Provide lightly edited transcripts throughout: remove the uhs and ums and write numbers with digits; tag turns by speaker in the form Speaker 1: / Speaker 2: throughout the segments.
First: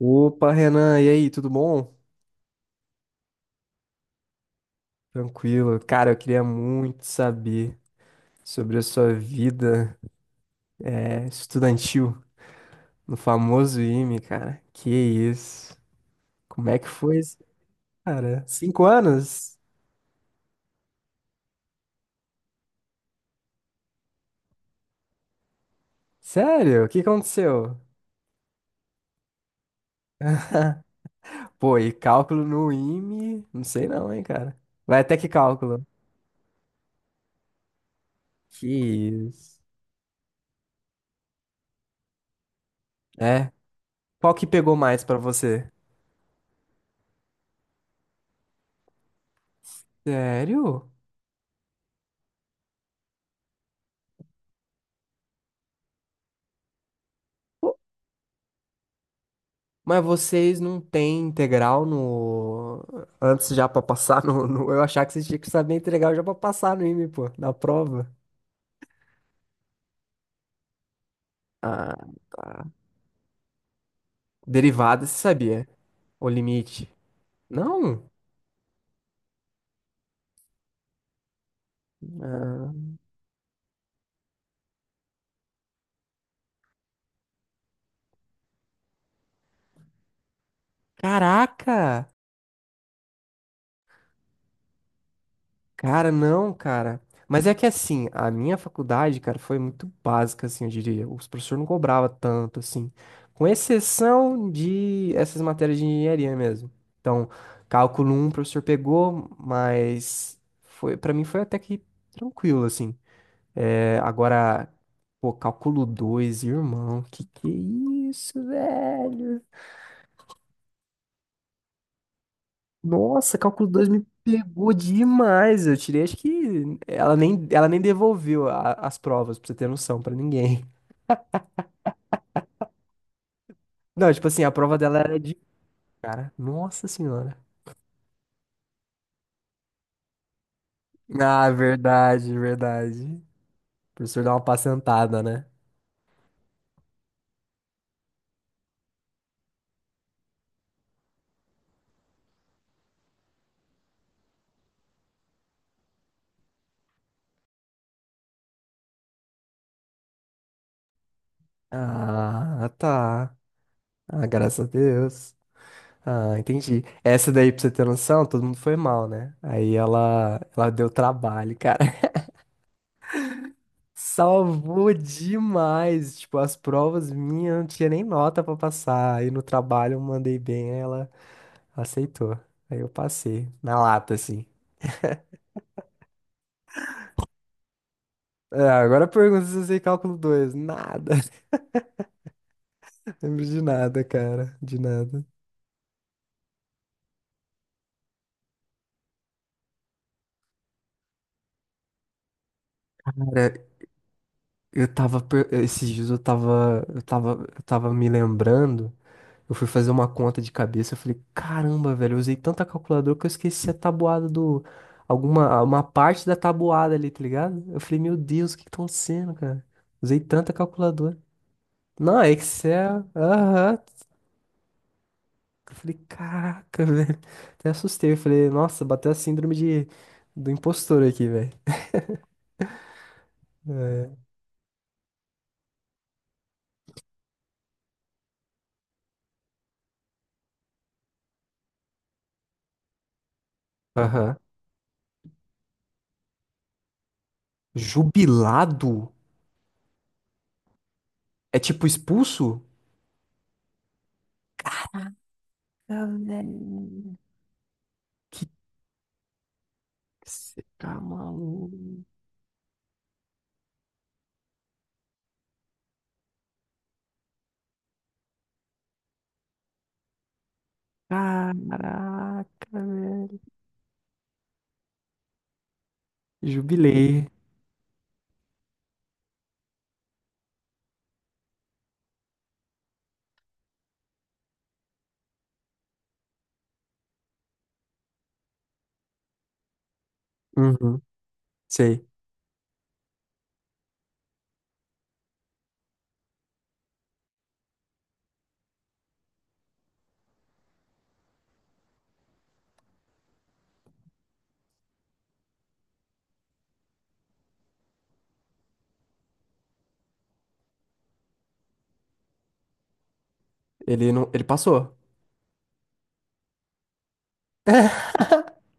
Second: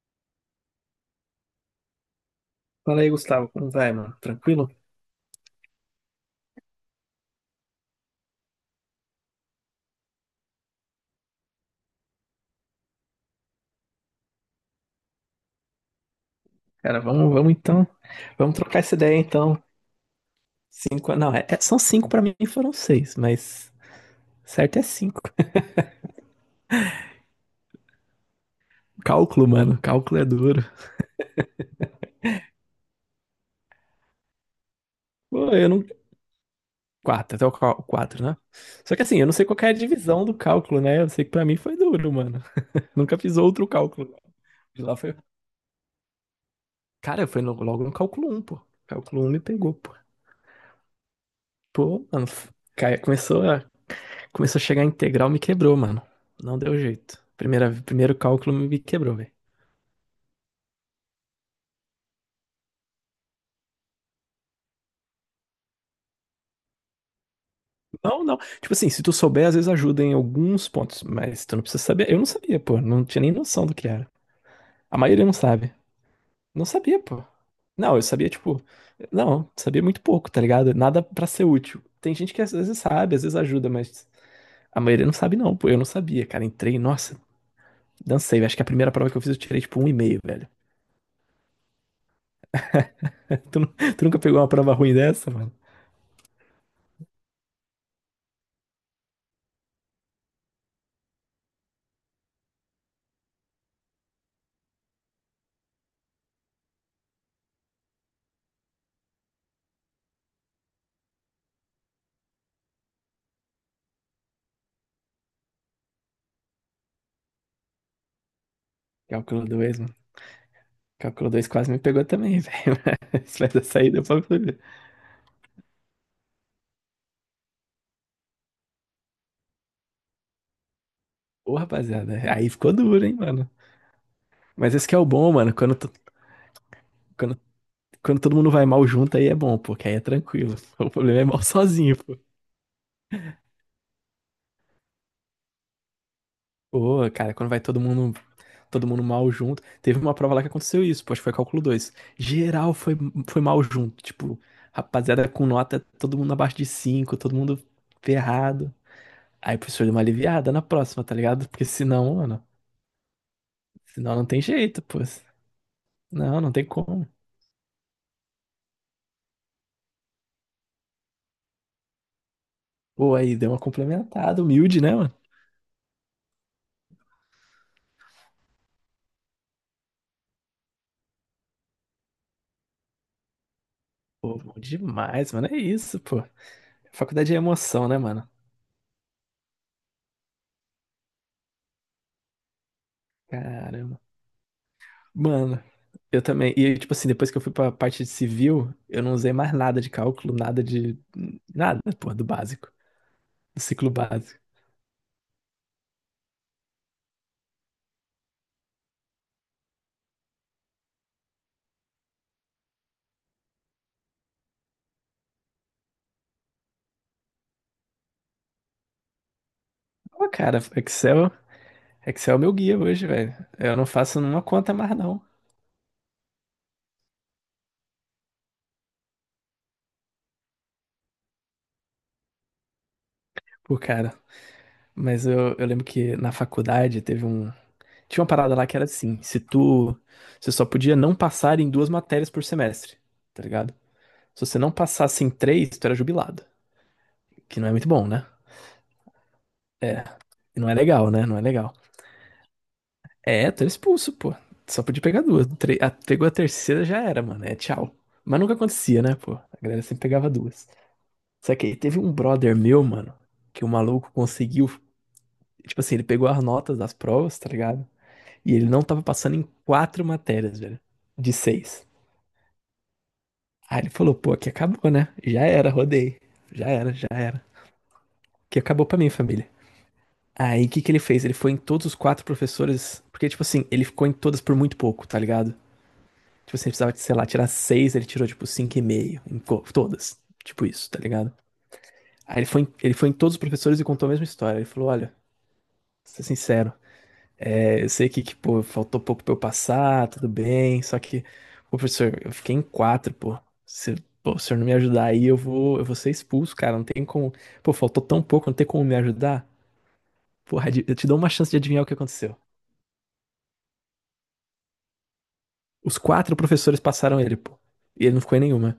Speaker 1: Opa, Renan, e aí, tudo bom?
Speaker 2: Fala aí, Gustavo, como vai, mano? Tranquilo?
Speaker 1: Tranquilo. Cara, eu queria muito saber sobre a sua vida estudantil no famoso IME, cara. Que isso? Como é que
Speaker 2: Cara,
Speaker 1: foi
Speaker 2: vamos,
Speaker 1: isso,
Speaker 2: vamos então.
Speaker 1: cara?
Speaker 2: Vamos trocar
Speaker 1: Cinco
Speaker 2: essa ideia
Speaker 1: anos?
Speaker 2: então. Cinco, não, são cinco pra mim, foram seis, mas certo é cinco.
Speaker 1: Sério? O que aconteceu?
Speaker 2: Cálculo, mano, cálculo é duro.
Speaker 1: Pô, e cálculo no IME? Não sei não, hein, cara. Vai até que
Speaker 2: Pô, eu
Speaker 1: cálculo?
Speaker 2: não. Quatro, quatro, né?
Speaker 1: Que
Speaker 2: Só que assim, eu não sei qual
Speaker 1: isso?
Speaker 2: que é a divisão do cálculo, né? Eu sei que pra mim foi duro, mano. Nunca fiz
Speaker 1: É?
Speaker 2: outro cálculo.
Speaker 1: Qual que pegou
Speaker 2: De lá
Speaker 1: mais
Speaker 2: foi.
Speaker 1: pra você?
Speaker 2: Cara, foi no- logo no cálculo um, pô. Cálculo um me pegou, pô.
Speaker 1: Sério?
Speaker 2: Pô, mano, Começou a chegar a integral, me quebrou, mano. Não deu jeito. Primeiro cálculo me quebrou, velho.
Speaker 1: Mas vocês não têm integral no. Antes já pra passar eu achava que vocês tinham que saber integral já pra passar no IME, pô, na prova.
Speaker 2: Não, não. Tipo assim, se tu souber, às vezes ajuda em alguns pontos, mas tu não precisa
Speaker 1: Ah,
Speaker 2: saber. Eu não sabia,
Speaker 1: tá.
Speaker 2: pô. Não tinha nem noção do que era. A
Speaker 1: Derivada, você
Speaker 2: maioria não
Speaker 1: sabia?
Speaker 2: sabe.
Speaker 1: O
Speaker 2: Não
Speaker 1: limite.
Speaker 2: sabia, pô. Não, eu
Speaker 1: Não?
Speaker 2: sabia, tipo. Não, sabia muito pouco, tá ligado? Nada pra ser útil. Tem gente que às vezes
Speaker 1: Ah,
Speaker 2: sabe, às vezes ajuda, mas a maioria não sabe, não, pô. Eu não sabia, cara. Entrei, nossa, dancei, velho. Acho que a primeira prova que eu fiz eu tirei, tipo, um e meio, velho.
Speaker 1: caraca!
Speaker 2: Tu, tu nunca pegou uma prova ruim dessa, mano?
Speaker 1: Cara, não, cara. Mas é que assim, a minha faculdade, cara, foi muito básica, assim, eu diria. Os professores não cobravam tanto, assim. Com exceção de essas matérias de engenharia mesmo. Então, cálculo um o professor pegou, mas foi, para mim foi até que tranquilo, assim. É, agora, pô, cálculo 2 irmão, que é isso, velho?
Speaker 2: Cálculo 2, Calculo 2 quase me pegou também, velho.
Speaker 1: Nossa,
Speaker 2: Mas vai dar
Speaker 1: cálculo 2
Speaker 2: saída
Speaker 1: me
Speaker 2: pra poder.
Speaker 1: pegou demais. Eu tirei, acho que ela nem devolveu as provas, pra você ter noção, pra ninguém.
Speaker 2: Ô, rapaziada, aí ficou duro, hein, mano.
Speaker 1: Não, tipo assim, a
Speaker 2: Mas
Speaker 1: prova
Speaker 2: esse que
Speaker 1: dela
Speaker 2: é o
Speaker 1: era
Speaker 2: bom,
Speaker 1: de
Speaker 2: mano.
Speaker 1: cara. Nossa senhora.
Speaker 2: Quando, quando todo mundo vai mal junto, aí é bom, pô, que aí é tranquilo. O problema é mal
Speaker 1: Ah,
Speaker 2: sozinho, pô.
Speaker 1: verdade, verdade. O professor dá uma pacentada, né?
Speaker 2: Ô, cara, quando vai todo mundo mal junto. Teve uma prova lá que aconteceu isso, pô, acho que foi cálculo 2. Geral foi, foi mal junto. Tipo, rapaziada com nota, todo mundo abaixo de 5, todo mundo ferrado. Aí o professor deu uma aliviada na próxima, tá ligado? Porque senão, mano,
Speaker 1: Ah, tá.
Speaker 2: senão não
Speaker 1: Ah,
Speaker 2: tem
Speaker 1: graças a
Speaker 2: jeito, pô.
Speaker 1: Deus. Ah,
Speaker 2: Não, não tem
Speaker 1: entendi.
Speaker 2: como.
Speaker 1: Essa daí, pra você ter noção, todo mundo foi mal, né? Aí ela deu trabalho, cara.
Speaker 2: Pô, aí deu uma complementada, humilde,
Speaker 1: Salvou
Speaker 2: né, mano?
Speaker 1: demais. Tipo, as provas minhas não tinha nem nota pra passar. Aí no trabalho eu mandei bem, ela aceitou. Aí eu passei, na lata,
Speaker 2: Pô,
Speaker 1: assim.
Speaker 2: bom demais, mano. É isso, pô. Faculdade é emoção, né, mano?
Speaker 1: É, agora pergunta se eu sei cálculo dois. Nada. Lembro de
Speaker 2: Caramba.
Speaker 1: nada, cara. De nada.
Speaker 2: Mano, eu também. E, tipo assim, depois que eu fui pra parte de civil, eu não usei mais nada de cálculo, nada de. Nada, pô, do básico.
Speaker 1: Cara,
Speaker 2: Do ciclo básico.
Speaker 1: esses dias eu tava me lembrando. Eu fui fazer uma conta de cabeça, eu falei, caramba, velho, eu usei tanta calculadora que eu esqueci a tabuada do... Alguma, uma parte da tabuada ali, tá ligado? Eu falei, meu Deus, o que que tá acontecendo, cara? Usei
Speaker 2: Pô,
Speaker 1: tanta
Speaker 2: cara,
Speaker 1: calculadora.
Speaker 2: Excel.
Speaker 1: Não, é
Speaker 2: Excel é o meu guia
Speaker 1: Excel,
Speaker 2: hoje, velho.
Speaker 1: aham.
Speaker 2: Eu não faço nenhuma conta mais, não.
Speaker 1: Eu falei, caraca, velho. Até assustei, eu falei, nossa, bateu a síndrome de... do impostor aqui, velho.
Speaker 2: Pô,
Speaker 1: É.
Speaker 2: cara. Mas eu lembro que na faculdade teve um, tinha uma parada lá que era assim, se tu, você só podia não passar em duas matérias por semestre, tá ligado?
Speaker 1: Aham.
Speaker 2: Se você não passasse em três, tu era jubilado, que não é muito bom, né?
Speaker 1: Jubilado?
Speaker 2: É, e não é legal, né? Não é
Speaker 1: É
Speaker 2: legal.
Speaker 1: tipo expulso?
Speaker 2: É, tu era expulso, pô. Só podia pegar duas.
Speaker 1: Ah,
Speaker 2: Pegou a terceira, já
Speaker 1: velho.
Speaker 2: era, mano. É tchau.
Speaker 1: Que...
Speaker 2: Mas nunca acontecia, né, pô? A galera sempre pegava
Speaker 1: Você
Speaker 2: duas.
Speaker 1: tá
Speaker 2: Só que aí teve
Speaker 1: maluco?
Speaker 2: um brother meu, mano, que o maluco conseguiu, tipo assim, ele pegou as notas das provas, tá ligado? E ele não tava passando em quatro matérias, velho, de seis.
Speaker 1: Caraca, velho.
Speaker 2: Aí ele falou, pô, aqui acabou, né? Já era, rodei. Já era, já
Speaker 1: Jubilei.
Speaker 2: era. Que acabou pra mim, família. Aí o que que ele fez? Ele foi em todos os quatro professores, porque, tipo assim, ele ficou em todas por muito pouco, tá ligado? Tipo assim, ele precisava, sei lá, tirar seis, ele tirou, tipo, cinco e meio, em todas. Tipo isso, tá
Speaker 1: Uhum,
Speaker 2: ligado?
Speaker 1: sei.
Speaker 2: Aí ele foi em todos os professores e contou a mesma história. Ele falou, olha, pra ser sincero, é, eu sei que, pô, faltou pouco pra eu passar, tudo bem, só que, pô, professor, eu fiquei em quatro, pô. Se, pô, se o senhor não me ajudar aí, eu vou ser expulso, cara. Não tem como. Pô, faltou tão pouco, não tem como me ajudar. Porra, eu te dou uma chance de adivinhar o que aconteceu.
Speaker 1: Ele não, ele passou.
Speaker 2: Os quatro professores passaram ele, pô. E ele não ficou em nenhuma.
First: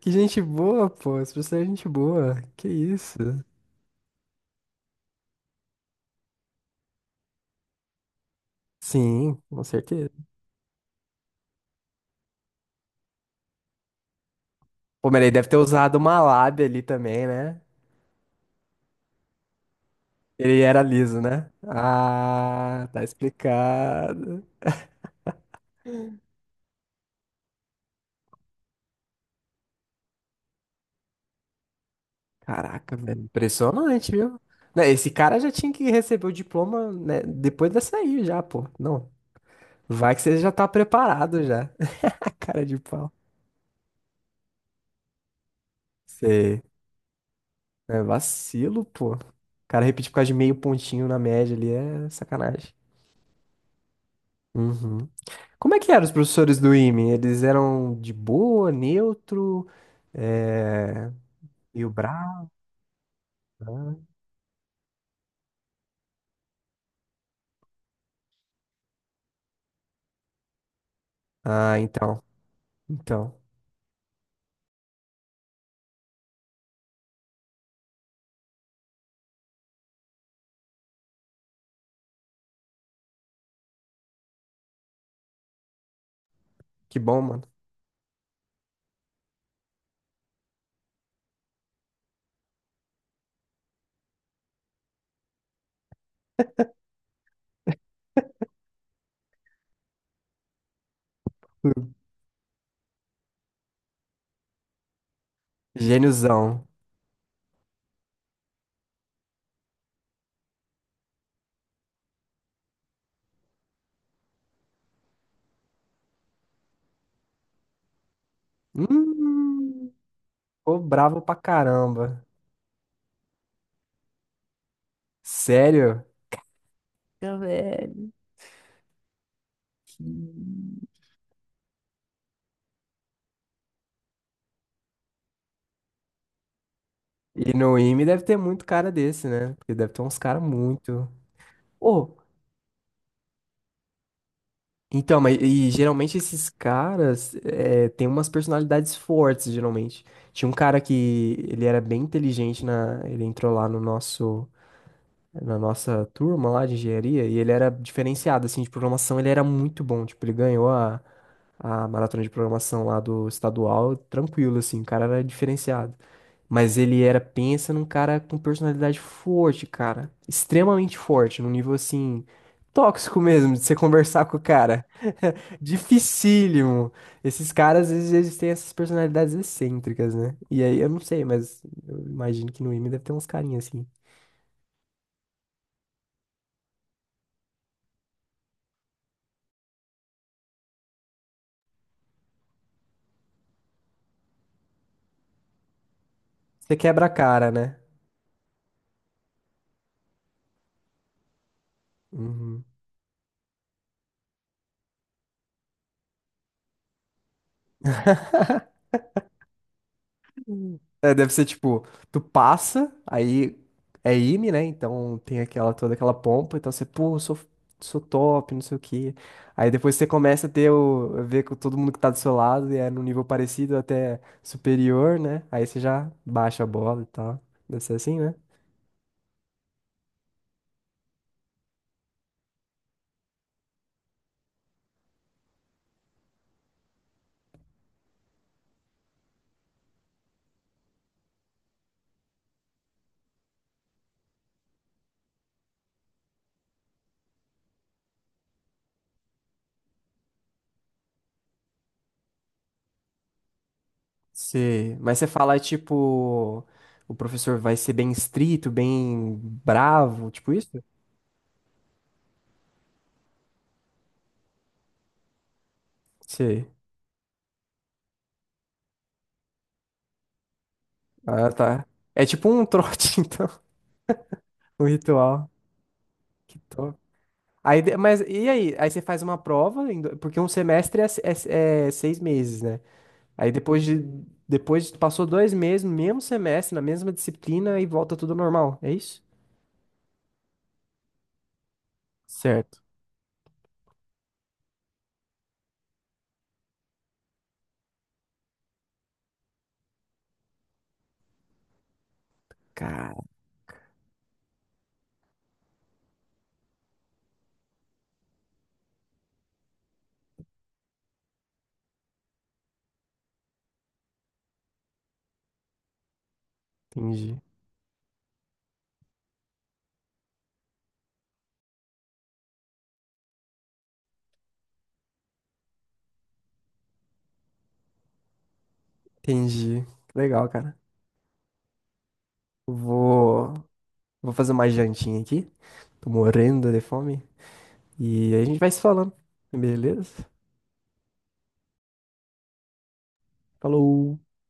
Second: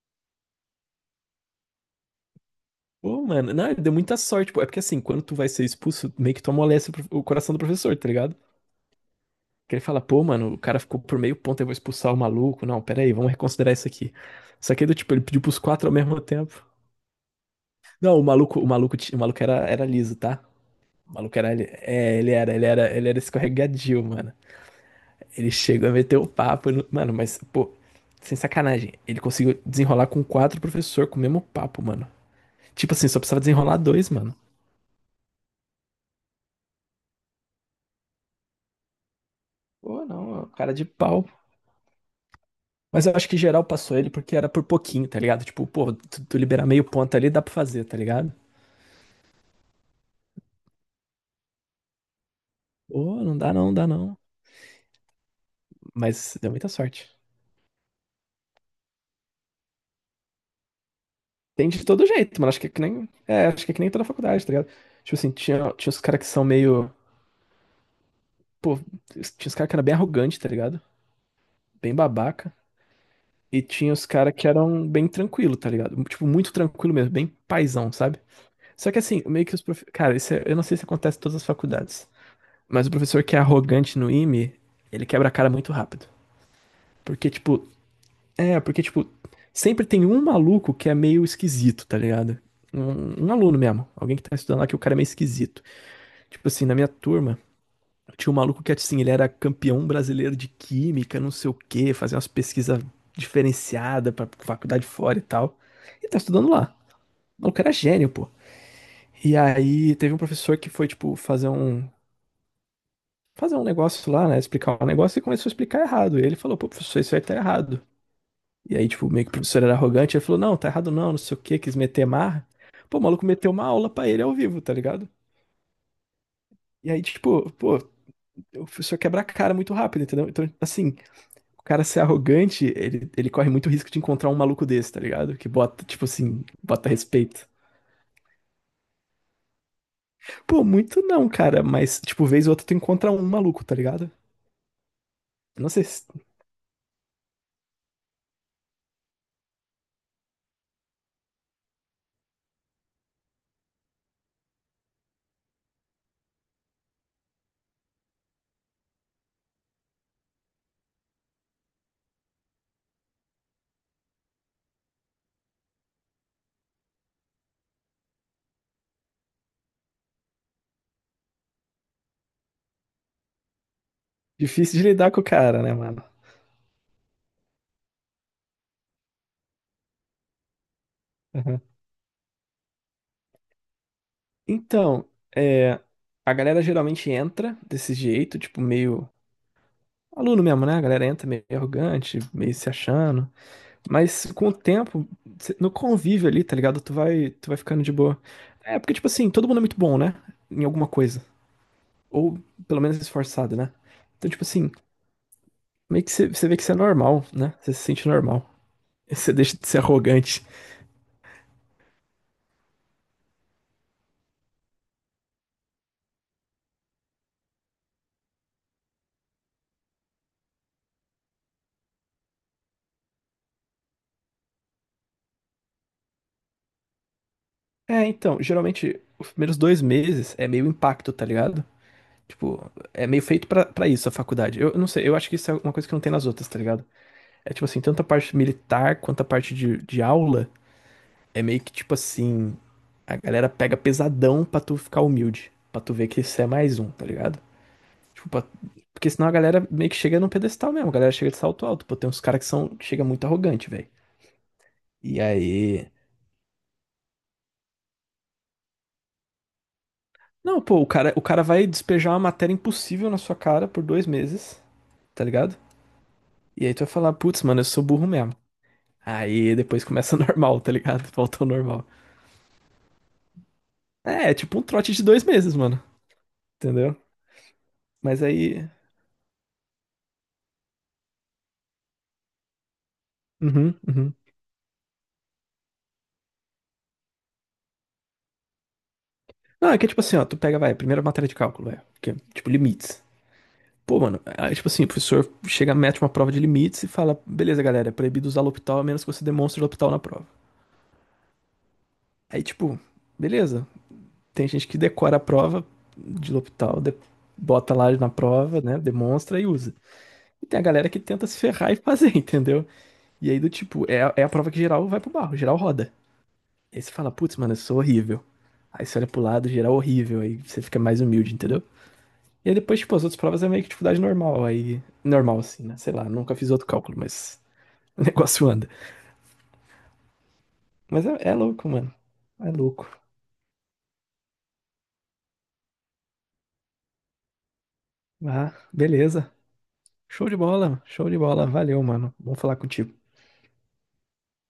Speaker 1: Que gente boa, pô. Esse professor é gente boa. Que isso?
Speaker 2: Pô, mano, não, ele deu muita sorte, pô. É porque assim, quando tu vai ser expulso, meio que tu amolece o coração do professor, tá ligado?
Speaker 1: Sim, com
Speaker 2: Que ele fala,
Speaker 1: certeza.
Speaker 2: pô, mano, o cara ficou por meio ponto, eu vou expulsar o maluco. Não, pera aí, vamos reconsiderar isso aqui. Só que aí do
Speaker 1: Pô,
Speaker 2: tipo, ele
Speaker 1: mas ele
Speaker 2: pediu
Speaker 1: deve ter
Speaker 2: pros quatro ao
Speaker 1: usado uma
Speaker 2: mesmo tempo.
Speaker 1: lábia ali também, né?
Speaker 2: Não, o maluco era, era liso, tá?
Speaker 1: Ele era
Speaker 2: O
Speaker 1: liso,
Speaker 2: maluco
Speaker 1: né?
Speaker 2: era, li- é, ele era, ele
Speaker 1: Ah,
Speaker 2: era,
Speaker 1: tá
Speaker 2: ele era escorregadio, mano.
Speaker 1: explicado.
Speaker 2: Ele chegou a meter o papo, mano, mas, pô, sem sacanagem, ele conseguiu desenrolar com quatro professor com o mesmo papo, mano. Tipo
Speaker 1: Caraca,
Speaker 2: assim, só
Speaker 1: velho.
Speaker 2: precisava desenrolar
Speaker 1: Impressionante,
Speaker 2: dois, mano.
Speaker 1: viu? Né, esse cara já tinha que receber o diploma, né, depois dessa aí já, pô. Não.
Speaker 2: Pô,
Speaker 1: Vai que
Speaker 2: não,
Speaker 1: você
Speaker 2: é um
Speaker 1: já tá
Speaker 2: cara de pau.
Speaker 1: preparado já. Cara de
Speaker 2: Mas
Speaker 1: pau.
Speaker 2: eu acho que geral passou ele porque era por pouquinho, tá ligado? Tipo, pô, tu
Speaker 1: Sei.
Speaker 2: liberar meio ponto ali, dá pra fazer, tá
Speaker 1: É
Speaker 2: ligado?
Speaker 1: vacilo, pô. O cara repetir por causa de meio pontinho na média ali é sacanagem.
Speaker 2: Ô, não dá não, dá não.
Speaker 1: Uhum. Como é que eram os
Speaker 2: Mas deu
Speaker 1: professores
Speaker 2: muita
Speaker 1: do IME?
Speaker 2: sorte.
Speaker 1: Eles eram de boa, neutro, é...
Speaker 2: Tem de
Speaker 1: meio
Speaker 2: todo jeito, mano.
Speaker 1: bravo?
Speaker 2: Acho que é que nem. É, acho que é que nem
Speaker 1: Né?
Speaker 2: toda faculdade, tá ligado? Tipo assim, tinha os caras que são meio. Pô, tinha os caras que eram bem arrogantes, tá ligado?
Speaker 1: Ah,
Speaker 2: Bem
Speaker 1: então.
Speaker 2: babaca.
Speaker 1: Então.
Speaker 2: E tinha os caras que eram bem tranquilo, tá ligado? Tipo, muito tranquilo mesmo, bem paizão, sabe? Só que assim, meio que os prof... Cara, eu não sei se acontece em todas as faculdades. Mas o professor que é arrogante no IME, ele quebra a cara muito rápido.
Speaker 1: Que bom,
Speaker 2: Porque,
Speaker 1: mano.
Speaker 2: tipo, É, porque, tipo, sempre tem um maluco que é meio esquisito, tá ligado? Um aluno mesmo, alguém que tá estudando lá que o cara é meio esquisito. Tipo assim, na minha turma, tinha um maluco que, assim, ele era campeão brasileiro de química, não sei o quê, fazia umas pesquisas diferenciadas pra faculdade fora e tal. E tá estudando
Speaker 1: Gêniozão.
Speaker 2: lá. O maluco era gênio, pô. E aí teve um professor que foi, tipo, fazer um. Fazer um negócio lá, né? Explicar um negócio e começou a explicar errado. E ele falou, pô, professor, isso aí tá errado. E aí, tipo, meio que o professor era
Speaker 1: Hum,
Speaker 2: arrogante, ele falou, não, tá
Speaker 1: ficou
Speaker 2: errado não, não
Speaker 1: bravo pra
Speaker 2: sei o quê, quis meter
Speaker 1: caramba.
Speaker 2: marra. Pô, o maluco meteu uma aula pra ele ao vivo, tá ligado?
Speaker 1: Sério?
Speaker 2: E aí,
Speaker 1: Fica
Speaker 2: tipo, pô,
Speaker 1: velho.
Speaker 2: o professor quebra a cara muito rápido, entendeu? Então, assim, o cara ser arrogante, ele corre muito risco de encontrar um maluco desse, tá ligado? Que bota, tipo assim, bota respeito.
Speaker 1: E no IME deve ter muito cara desse, né? Porque deve ter uns caras
Speaker 2: Pô, muito
Speaker 1: muito.
Speaker 2: não, cara, mas,
Speaker 1: Ô,
Speaker 2: tipo, vez ou outra tu encontra um maluco, tá ligado?
Speaker 1: então, mas
Speaker 2: Não
Speaker 1: e
Speaker 2: sei,
Speaker 1: geralmente esses caras têm umas personalidades fortes, geralmente. Tinha um cara que ele era bem inteligente ele entrou lá no nosso na nossa turma lá de engenharia e ele era diferenciado assim de programação, ele era muito bom, tipo, ele ganhou a maratona de programação lá do estadual, tranquilo assim, o cara era diferenciado. Mas ele era, pensa num cara com personalidade forte, cara, extremamente forte, num nível assim tóxico mesmo de você conversar com o
Speaker 2: difícil
Speaker 1: cara.
Speaker 2: de lidar com o cara, né, mano?
Speaker 1: Dificílimo. Esses caras, às vezes, eles têm essas personalidades excêntricas, né? E aí, eu não sei, mas
Speaker 2: Aham.
Speaker 1: eu imagino que no IME deve ter uns carinhas assim.
Speaker 2: Então, é, a galera geralmente entra desse jeito, tipo, meio aluno mesmo, né? A galera entra meio arrogante, meio se achando. Mas com o tempo, no convívio ali, tá
Speaker 1: Você
Speaker 2: ligado? Tu
Speaker 1: quebra a
Speaker 2: vai, tu
Speaker 1: cara,
Speaker 2: vai
Speaker 1: né?
Speaker 2: ficando de boa. É porque, tipo assim, todo mundo é muito bom, né? Em alguma coisa. Ou
Speaker 1: Uhum.
Speaker 2: pelo menos esforçado, né? Então, tipo assim, meio que você vê que você é normal, né? Você se sente normal. Você deixa de ser arrogante.
Speaker 1: É, deve ser tipo, tu passa, aí é IME, né? Então tem aquela toda aquela pompa, então você, pô, eu sou, sou top, não sei o quê. Aí depois você começa a a ver com todo mundo que tá do seu lado e é num nível parecido até superior, né? Aí você já baixa a bola e tal. Deve ser
Speaker 2: É,
Speaker 1: assim, né?
Speaker 2: então, geralmente, os primeiros dois meses é meio impacto, tá ligado? Tipo, é meio feito pra isso a faculdade. Eu não sei, eu acho que isso é uma coisa que não tem nas outras, tá ligado? É tipo assim, tanto a parte militar quanto a parte de aula é meio que tipo assim, a galera pega pesadão pra tu ficar humilde, pra tu ver que isso é mais um, tá ligado? Tipo, porque senão a galera meio que chega num pedestal mesmo, a galera chega de salto alto, pô, tem uns caras que são que chega muito arrogante, velho.
Speaker 1: Sei. Mas
Speaker 2: E
Speaker 1: você fala,
Speaker 2: aí,
Speaker 1: tipo, o professor vai ser bem estrito, bem bravo, tipo
Speaker 2: não, pô,
Speaker 1: isso?
Speaker 2: o cara vai despejar uma matéria impossível na sua cara por dois meses, tá ligado? E
Speaker 1: Sei.
Speaker 2: aí tu vai falar, putz, mano, eu sou burro mesmo. Aí depois começa normal, tá ligado? Volta ao
Speaker 1: Ah,
Speaker 2: normal.
Speaker 1: tá. É tipo um trote, então,
Speaker 2: É, é tipo um
Speaker 1: um
Speaker 2: trote de dois
Speaker 1: ritual.
Speaker 2: meses, mano.
Speaker 1: Que
Speaker 2: Entendeu?
Speaker 1: top. Mas
Speaker 2: Mas
Speaker 1: e
Speaker 2: aí.
Speaker 1: aí? Aí você faz uma prova, porque um semestre é, é seis meses, né? Aí
Speaker 2: Uhum,
Speaker 1: depois de,
Speaker 2: uhum.
Speaker 1: passou dois meses, no mesmo semestre, na mesma disciplina e volta tudo normal, é isso?
Speaker 2: Não, é que tipo assim, ó, tu pega, vai, primeira matéria de cálculo, vai, que é, tipo,
Speaker 1: Certo.
Speaker 2: limites. Pô, mano, aí, tipo assim, o professor chega, mete uma prova de limites e fala, beleza, galera, é proibido usar L'Hopital a menos que você demonstre L'Hopital na prova. Aí, tipo,
Speaker 1: Cara,
Speaker 2: beleza, tem gente que decora a prova de L'Hopital, bota lá na prova, né, demonstra e usa. E tem a galera que tenta se ferrar e fazer, entendeu? E aí, do tipo, é, é a prova que geral vai pro barro, geral roda. Aí você fala,
Speaker 1: entendi.
Speaker 2: putz, mano, eu sou horrível. Aí você olha pro lado, geral horrível, aí você fica mais humilde, entendeu? E aí depois, tipo, as outras provas é meio que dificuldade normal, aí... Normal, assim, né? Sei lá, nunca fiz outro cálculo, mas o negócio anda.
Speaker 1: Entendi. Legal, cara.
Speaker 2: Mas é, é louco, mano. É louco.
Speaker 1: Vou, vou fazer uma jantinha aqui. Tô morrendo de fome. E aí a
Speaker 2: Ah,
Speaker 1: gente vai se falando.
Speaker 2: beleza.
Speaker 1: Beleza?
Speaker 2: Show de bola, show de bola. Valeu, mano. Bom falar contigo.
Speaker 1: Falou!